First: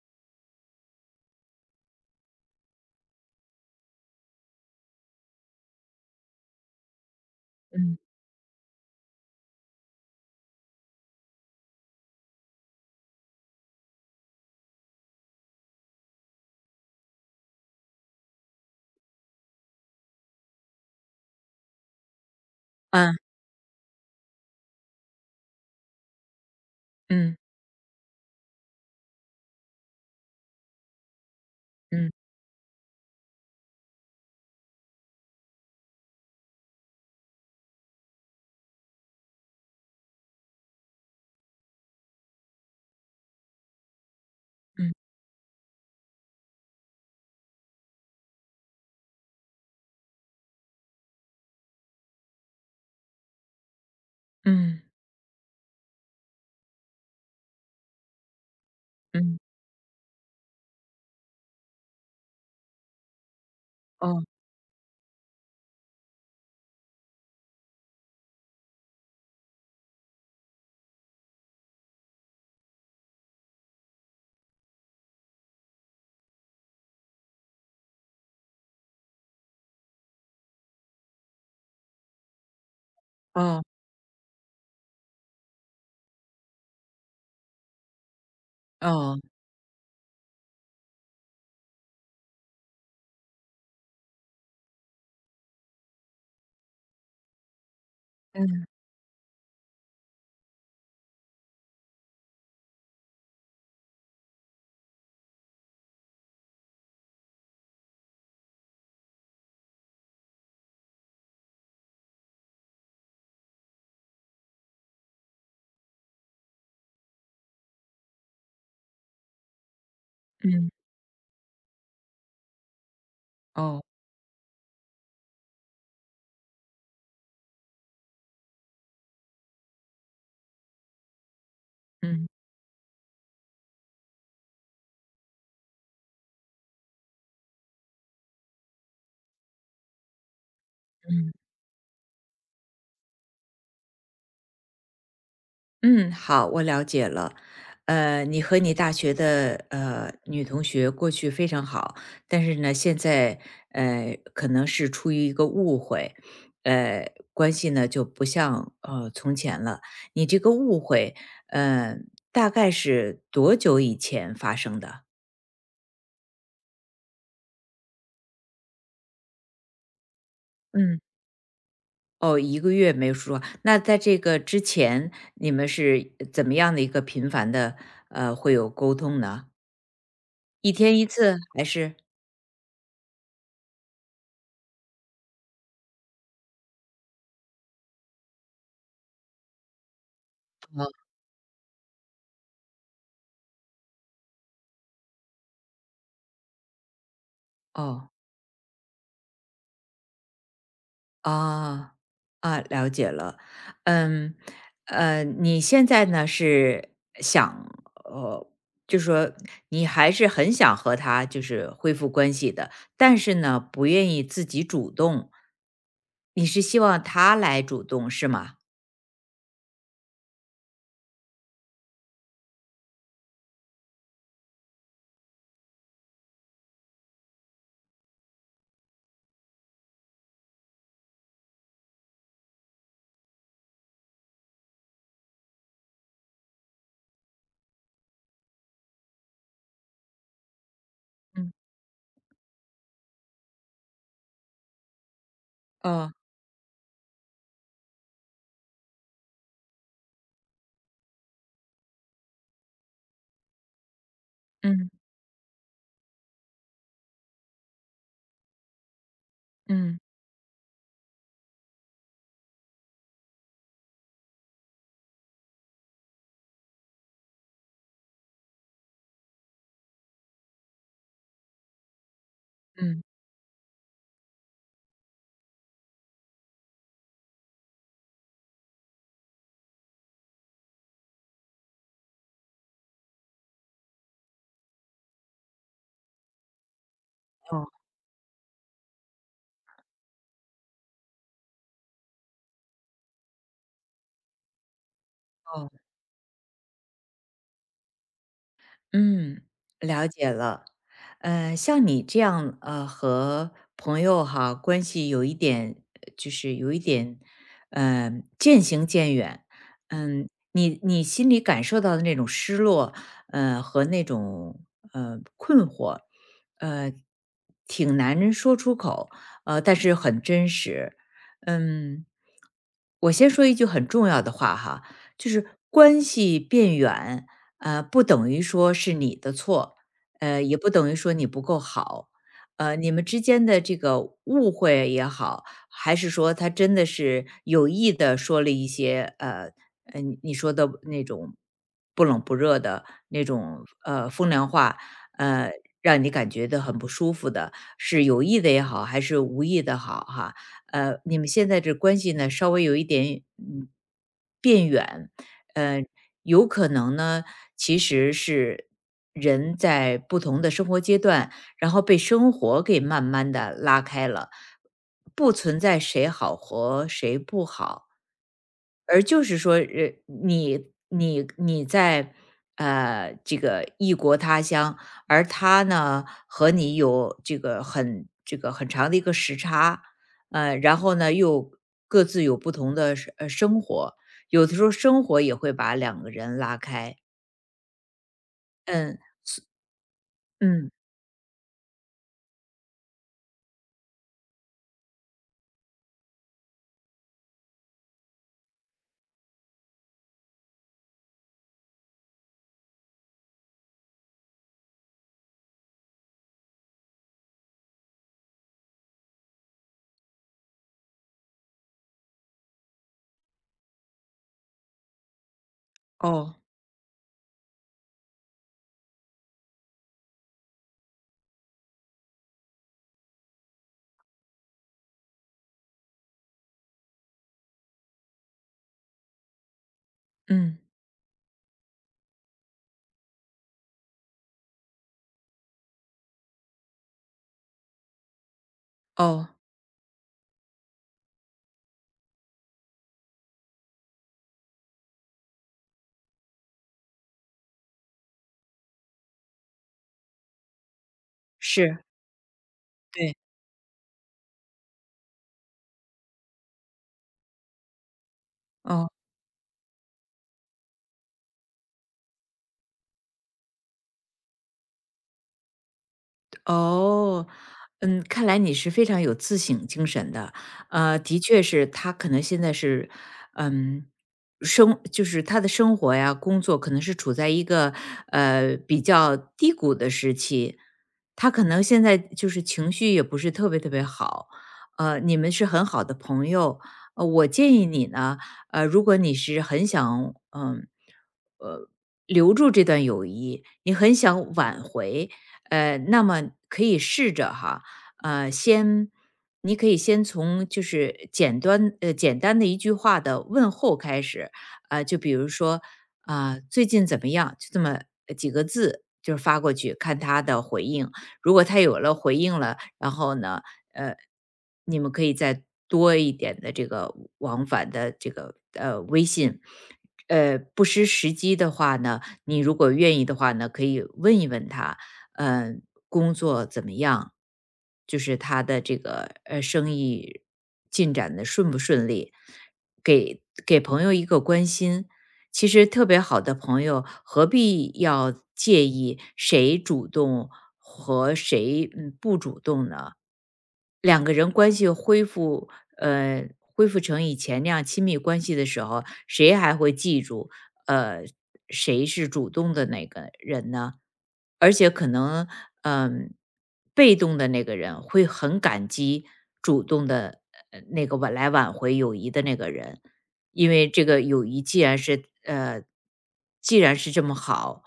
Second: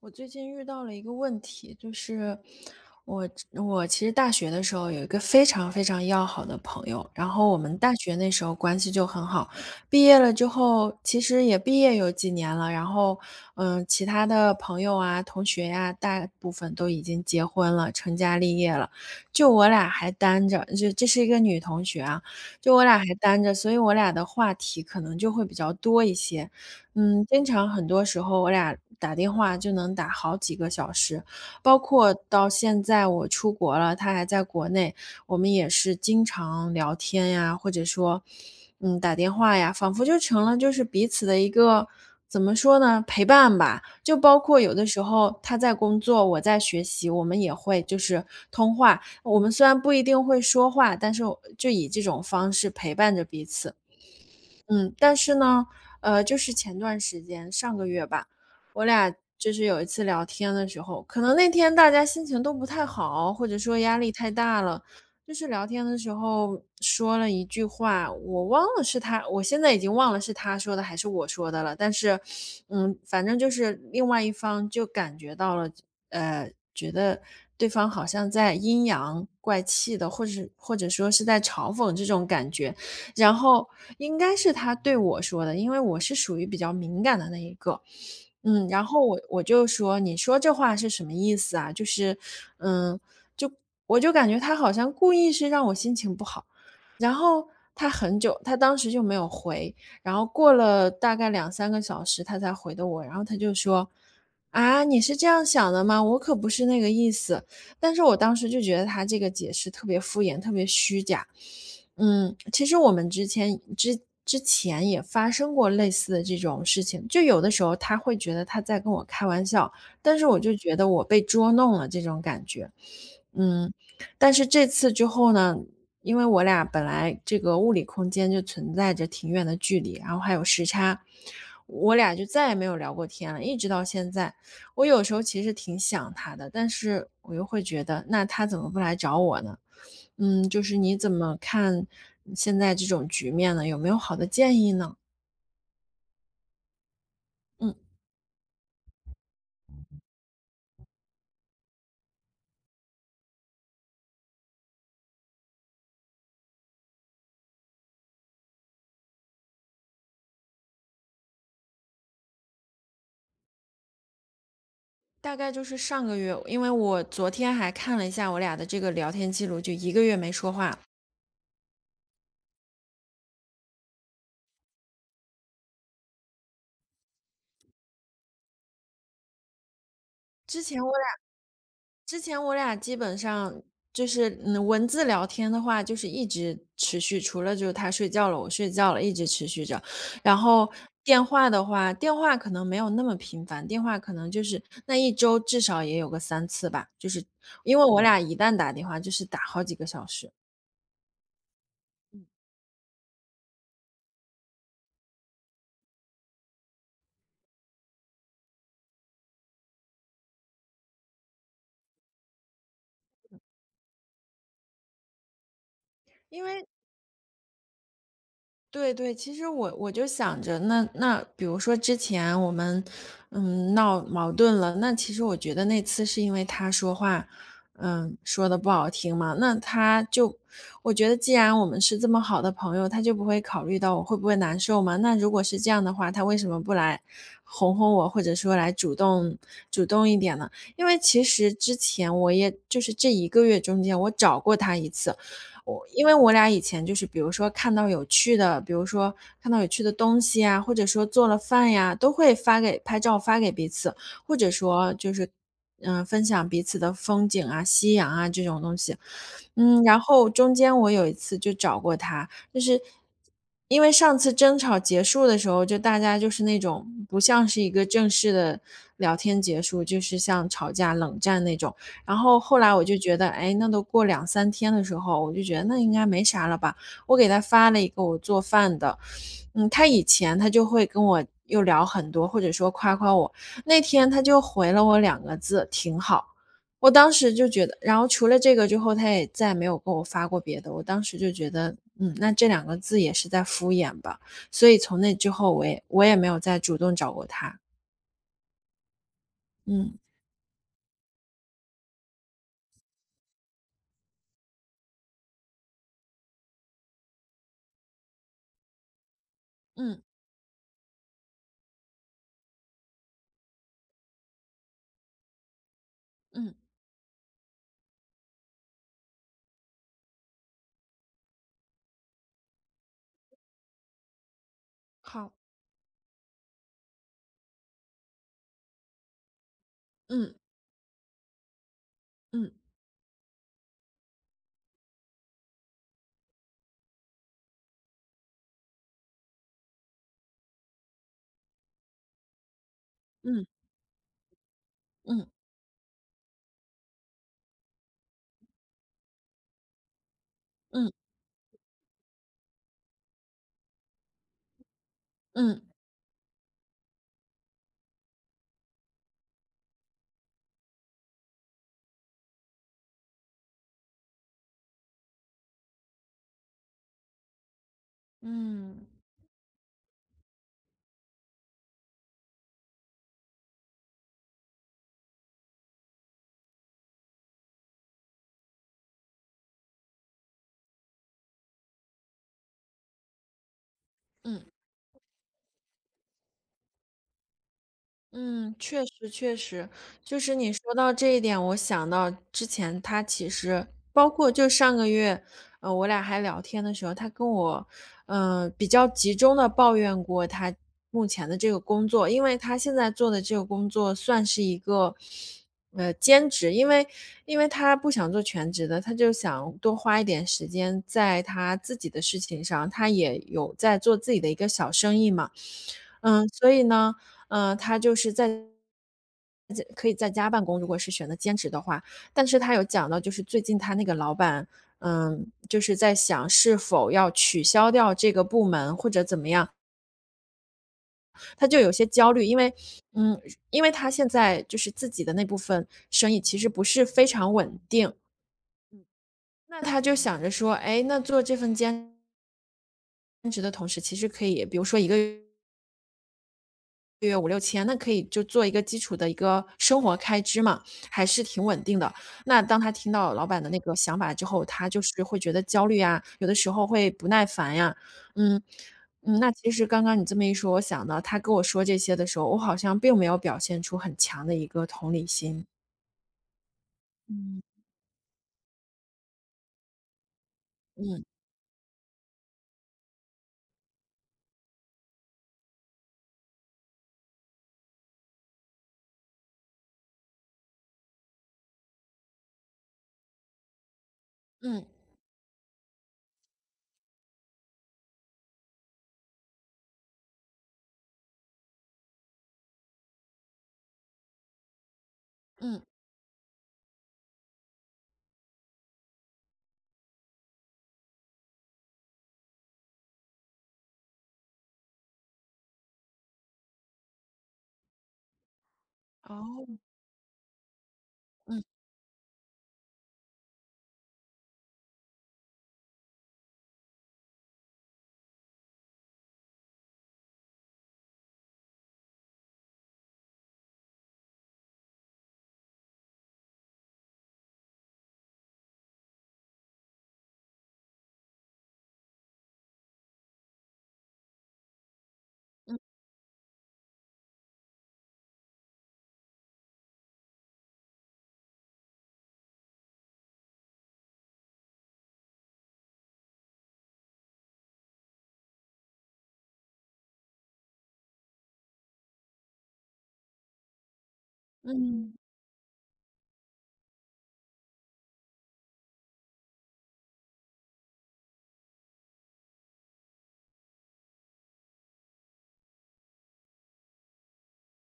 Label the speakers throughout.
Speaker 1: 我最近遇到了一个问题，就是我我其实大学的时候有一个非常非常要好的朋友，然后我们大
Speaker 2: 嗯，
Speaker 1: 学那时候关系就很好，毕业了之后其实也毕业有几年了，然后其他的朋友啊、同学呀、大部分都已经结婚了、成家立业了，就我俩还单着，就这是一个女同学啊，就我俩还
Speaker 2: 啊，
Speaker 1: 单着，所以我俩的话题可能就会比较多一些。嗯，
Speaker 2: 嗯，
Speaker 1: 经常很多时候我俩打电话就能打好几个小时，包
Speaker 2: 嗯，
Speaker 1: 括到现在我出国了，他还在国内，我们也是经常聊天呀，或者说，打电话呀，仿佛就成了就是彼此的一个怎么说呢，陪伴吧。就包括有的
Speaker 2: 嗯，
Speaker 1: 时候他在工作，我在学习，我们也会就是通话。我们虽然不一定会说话，但是就以这种方式陪伴着彼此。
Speaker 2: 嗯，
Speaker 1: 嗯，但是呢，就是前段时间，上个月吧，我俩
Speaker 2: 嗯，
Speaker 1: 就是有一次聊天的时候，可能那天大家心情都不太好，或者说压力
Speaker 2: 哦，
Speaker 1: 太大了，就是聊天的时候说了一句话，我忘了是他，我现在已经忘了是他说的还是我说的了，但是，嗯，反正就是另外一方就感觉到了，觉得对方好像在阴阳怪气的，或者说是在嘲讽这种感觉。然
Speaker 2: 哦，
Speaker 1: 后应该是他对我说的，因为我是属于比较敏感的那一个。嗯，然后
Speaker 2: 哦，
Speaker 1: 我就说：“你说这话是什么意思啊？”就是，嗯，就我就感觉他好像故意是让我心情不好。然后他很久，他
Speaker 2: 嗯，
Speaker 1: 当时就没有回，然后过了大概两三个小时他才回的我，然后他就说：“啊，你是这样想的吗？我可不是那个意思。”但是我当时就觉得他这个解释特别敷衍，特别虚假。嗯，其实我们之前也发生过类似的这种事情，就有的时候他会觉得他在跟我开玩笑，但是我就
Speaker 2: 嗯，
Speaker 1: 觉得我被捉弄了这种感觉。嗯，
Speaker 2: 哦，
Speaker 1: 但是这次之后呢，因为我俩本来这个物理空间就存在着挺远的距离，然后还有时差，我俩就
Speaker 2: 嗯，
Speaker 1: 再也没有聊过天了，一直到现在。我有时候其实挺想他的，但是我又会觉得，那他怎么不来找我呢？嗯，就是你怎
Speaker 2: 嗯，
Speaker 1: 么看现在这种局面呢？有没有好的建议呢？
Speaker 2: 嗯，好，我了解了。
Speaker 1: 嗯，
Speaker 2: 你和你大学的女同学过去非常好，但是呢，现在可能是出于一个误会，关系呢就不像从前了。你这个误会，呃，大概是多久以前发生的？
Speaker 1: 大概就是上个月，因为我昨天还看了一下我俩的这个聊天记录，就一个月没说话。
Speaker 2: 嗯。哦，一个月没说。那在这个之前，你们是怎么样的一个频繁的会有沟通呢，
Speaker 1: 之
Speaker 2: 一
Speaker 1: 前我
Speaker 2: 天一
Speaker 1: 俩。
Speaker 2: 次还是？
Speaker 1: 之前我俩基本上就是，嗯，文字聊天的话，就是一直持续，除了就是他睡觉了，我睡觉了，一直持续着。然后
Speaker 2: 哦。
Speaker 1: 电话的话，电话可能没有那么频繁，电话可能就是那一周至少也有个三次吧，就是因为我
Speaker 2: 哦，
Speaker 1: 俩一旦打电话就是打好几个小时。
Speaker 2: 哦，啊，了解了。嗯，你现在呢是想呃，就说你还是很想和他就是恢复关系的，但是呢，不愿意自己主动。
Speaker 1: 因
Speaker 2: 你是
Speaker 1: 为
Speaker 2: 希望他来主动是吗？
Speaker 1: 对对，其实我就想着，那比如说之前我们闹矛盾了，那其实我觉得那次是因为他说话，说的不好听嘛，那他就我觉得既然我们是这么好的朋友，他就不会考虑到我会不会难受嘛。那如果是这样的话，他为什么不来哄哄我，或者说来主动一点呢？因为其实
Speaker 2: 嗯。
Speaker 1: 之前我也就是这一个月中间，我找过他一次，我因
Speaker 2: 哦，
Speaker 1: 为我俩以前就是比如说看到有趣的，比如说看到有趣的东西啊，或者说做了饭呀，都会发给拍照发给彼此，或者
Speaker 2: 嗯，
Speaker 1: 说就是，分享彼此的风景啊、夕阳啊这种东西。嗯，
Speaker 2: 嗯。
Speaker 1: 然后中间我有一次就找过他，就是因为上次争吵结束的时候，就大家就是那种不像是一个正式的聊天结束，就是像吵架冷战那种。然后后来我就
Speaker 2: 嗯，
Speaker 1: 觉得，哎，那都过两三天的时候，我就觉得那应该没啥了吧。我给他发了一个我做饭的，嗯，他以前他就会跟我又聊很多，或者说夸夸我。那天他就回了我两个字，挺好。我当时就觉
Speaker 2: 哦
Speaker 1: 得然后除了这个之后，他也再没有给我发过别的，我当时就觉得，嗯，那这两个字也是在敷衍吧，所以从那之后，我
Speaker 2: 哦，
Speaker 1: 也我也没有再主动找过他。
Speaker 2: 嗯，
Speaker 1: 嗯，
Speaker 2: 了解了。像你这样，和朋友哈关系有一点，就是有一点，呃，渐行渐远。
Speaker 1: 嗯，
Speaker 2: 嗯，你心里感受到的那种失落，和那种困惑，
Speaker 1: 嗯，
Speaker 2: 呃，挺难说出口，但是很真实。嗯，我先说一句很重要的话哈，就
Speaker 1: 好，
Speaker 2: 是关系变远，不等于说是你的错，
Speaker 1: 嗯，
Speaker 2: 也不等于说你不够好，
Speaker 1: 嗯，
Speaker 2: 你们之间的这个误会也好，还是说他真的是有意的说了一些你说的那种不冷不热的那
Speaker 1: 嗯，
Speaker 2: 种风凉话，
Speaker 1: 嗯，
Speaker 2: 呃，让你感觉到很不舒服的，是有意的也好，还是无意的好哈，
Speaker 1: 嗯，
Speaker 2: 你们现在这关系呢稍微有一点变远，
Speaker 1: 嗯，
Speaker 2: 呃，有可能呢其实是人在不同的生活阶段，然后被生活给慢慢的拉开了，不存在谁好和谁不好，
Speaker 1: 嗯，
Speaker 2: 而就是说，你在这个异国他乡，而他呢和你有这个很长的一个时差，然后呢又各自有不同的生活，
Speaker 1: 嗯。
Speaker 2: 有的时候生活也会把两个人拉开。
Speaker 1: 嗯，确
Speaker 2: 嗯
Speaker 1: 实确实，就是你
Speaker 2: 嗯，
Speaker 1: 说到这一点，我想到之前他其实包括就上个月，我俩还聊天的时候，他跟我，嗯，比较集中的抱怨过他目前的这个工作，因为他现在做的这个工作算是一个，兼职，因为因为他不想做全职的，他就想多花一点时间在他自己的事情上，他也有在做自己的一个小生意嘛。嗯，
Speaker 2: 哦，
Speaker 1: 所以呢，嗯，他就是在在可以在家办公，如果是选择兼职的话，但是他有讲到，就是最近他那个老板，嗯，就是在想是否要取消掉这个部门或者怎么样，
Speaker 2: 嗯
Speaker 1: 他就有些焦虑，因为，嗯，因为他现在就是自己的那部分生意其实不是非常稳定，
Speaker 2: 哦，
Speaker 1: 那他就想着说，哎，那做这份兼职的同时，其实可以，比如说一个个月五六千，那可以就做一个基础的一个生活开支嘛，还是挺稳定
Speaker 2: 是，
Speaker 1: 的。那当他听到
Speaker 2: 对，
Speaker 1: 老板的那个想法之后，他就是会觉得焦虑啊，有的时候会不耐烦呀。嗯，
Speaker 2: 哦。
Speaker 1: 嗯，那其实刚刚你这么一说，我想到他跟我说这些的时候，我好像并没有表现出很强的一个同理心。
Speaker 2: 哦，
Speaker 1: 嗯。
Speaker 2: 嗯，看来你是非常有自省精神的。
Speaker 1: 嗯，
Speaker 2: 的确是他可能现在是，嗯，就是他的生活呀、工作可能是处在一个比较低谷的时期，他可能现在就是情绪也不是特别特别好。
Speaker 1: 嗯，
Speaker 2: 你们是很好的朋友，我建议你呢，如果你是很想，呃，留住这段友谊，你很想挽回。
Speaker 1: 嗯，
Speaker 2: 那么可以试着哈，呃，先你可以先从就是简单的一句话的问候开始，啊、就比如说啊、最近怎么样？就这么几个字，就是发过
Speaker 1: 哦，
Speaker 2: 去看他的回应。如
Speaker 1: 嗯
Speaker 2: 果他有了回应了，然后呢，呃，你们可以再多一点的这个往返的这个微信。不失时机的话呢，你如果愿意的话呢，可以问一问他，嗯，工作怎么样，就是他的这个生意进展的顺不顺利，给朋友一个关心。其实特别好的朋友，何必要介意谁主动和谁不主动呢？两个人关系恢复，恢复成以前那样亲密关系的时候，谁还会记住，呃，谁是主动的那个人呢？而且可
Speaker 1: 嗯，
Speaker 2: 能，嗯，被动的那个人会很感激主动的那个挽回友谊的那个人，因为这个友谊既然是这么好，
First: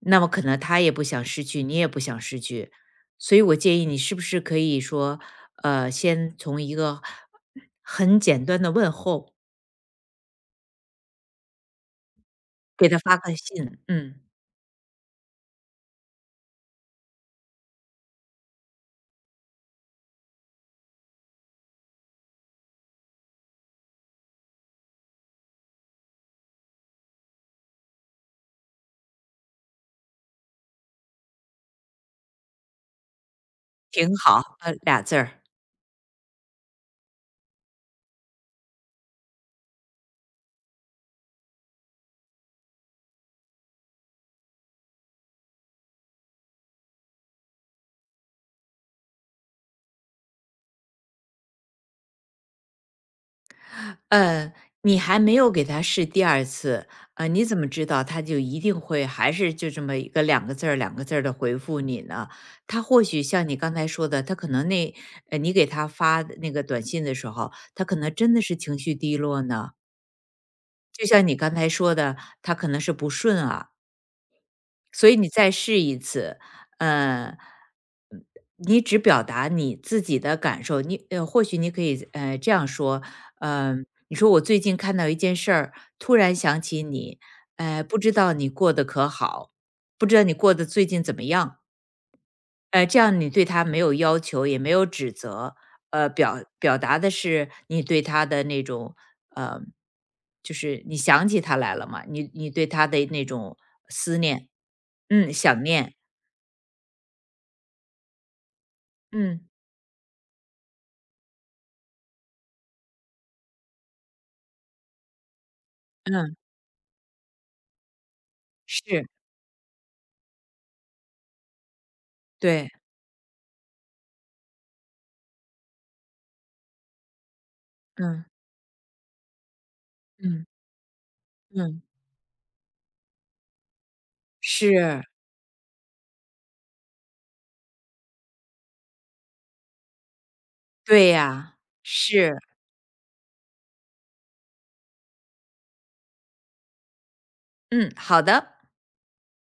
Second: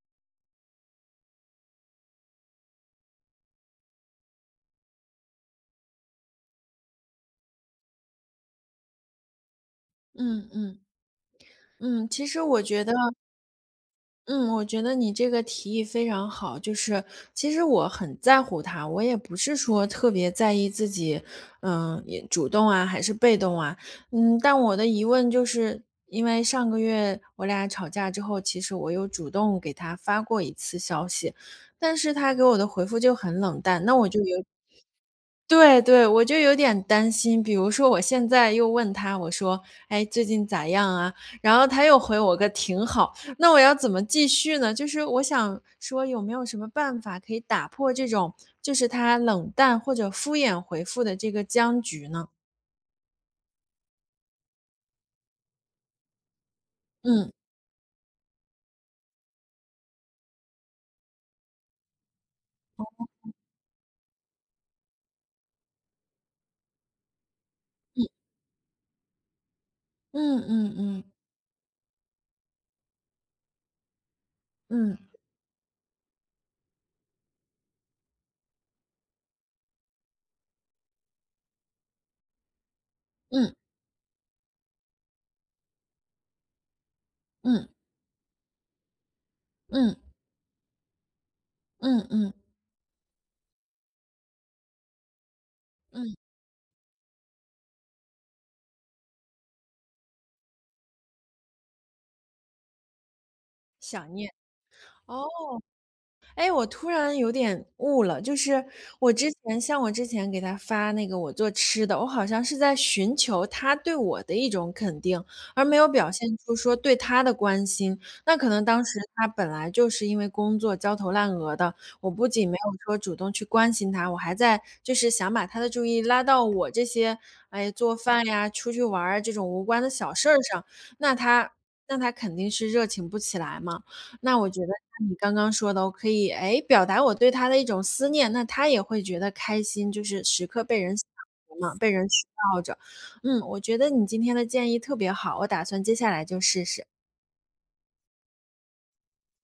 Speaker 2: 那么可能他也不想失去，你也不想失去，所以我建议你是不是可以说，先从一个很简单的问候
Speaker 1: 嗯，嗯，嗯。其实我觉
Speaker 2: 给
Speaker 1: 得
Speaker 2: 他发个信，嗯，
Speaker 1: 嗯，我觉得你这个提议非常好。就是其实我很在乎他，我也不是说特别在意自己，嗯、也主动啊还是被动啊。嗯，但我的疑问就是，因为上个月我俩吵架之后，其实我有主动给他发过一次消息，但是他给我的回复就很冷淡，那我
Speaker 2: 挺
Speaker 1: 就有
Speaker 2: 好，俩字儿。
Speaker 1: 对对，我就有点担心，比如说我现在又问他，我说：“哎，最近咋样啊？”然后他又回我个“挺好”，那我要怎么继续呢？就是我想说有没有什么办法可以打破这种就是他冷淡或者敷衍回复的这个僵局呢？
Speaker 2: 呃，你还没有给他试第二次，
Speaker 1: 嗯，
Speaker 2: 你怎么知道他就一定会还是就这么一个两个字儿、两个字儿的回复你呢？他或许像你刚才说的，他可能那你给他发的那个短信的时候，他可
Speaker 1: 嗯，
Speaker 2: 能真的是情绪低落呢，
Speaker 1: 嗯嗯嗯，
Speaker 2: 就像你刚才说的，他可能是不顺啊。
Speaker 1: 嗯，
Speaker 2: 所以你再试一次，呃，嗯你只表达你自己的感受，或许你可以这样说，
Speaker 1: 嗯，
Speaker 2: 你说我最近看到一件事儿，突然想起你，
Speaker 1: 嗯，
Speaker 2: 不知道你过得可好，
Speaker 1: 嗯，
Speaker 2: 不知道你过得最近怎么样，
Speaker 1: 嗯，嗯，
Speaker 2: 这样你对他没有要求，也没有指责，
Speaker 1: 嗯，
Speaker 2: 表达的是你对他的那种，呃，就是你想起他来了嘛，你对他的那种
Speaker 1: 想
Speaker 2: 思
Speaker 1: 念，
Speaker 2: 念，
Speaker 1: 哦。
Speaker 2: 想念，
Speaker 1: 哎，我突然有点悟了，就是我之
Speaker 2: 嗯
Speaker 1: 前像我之前给他发那个我做吃的，我好像是在寻求他对我的一种肯定，而没有表现
Speaker 2: 嗯，
Speaker 1: 出说对他的关心。那可能当时
Speaker 2: 是，
Speaker 1: 他本来就是因为工作焦头烂额的，我不仅没
Speaker 2: 对，
Speaker 1: 有说主动去关心他，我还在就是想把他的注意拉到我这些，哎，做饭
Speaker 2: 嗯
Speaker 1: 呀、出去玩儿啊这种无关的小事儿
Speaker 2: 嗯
Speaker 1: 上，那他
Speaker 2: 嗯，
Speaker 1: 那他肯定是热情不起来嘛。那我觉得
Speaker 2: 是，
Speaker 1: 像你刚刚说的，我可以，哎，表达我对他的一种思念，那他也会觉得开心，就是时刻被人想
Speaker 2: 对呀，
Speaker 1: 着嘛，被人需
Speaker 2: 是，
Speaker 1: 要着。嗯，我觉得你今天的建议特别好，我打算接下来就试试。
Speaker 2: 嗯，好的。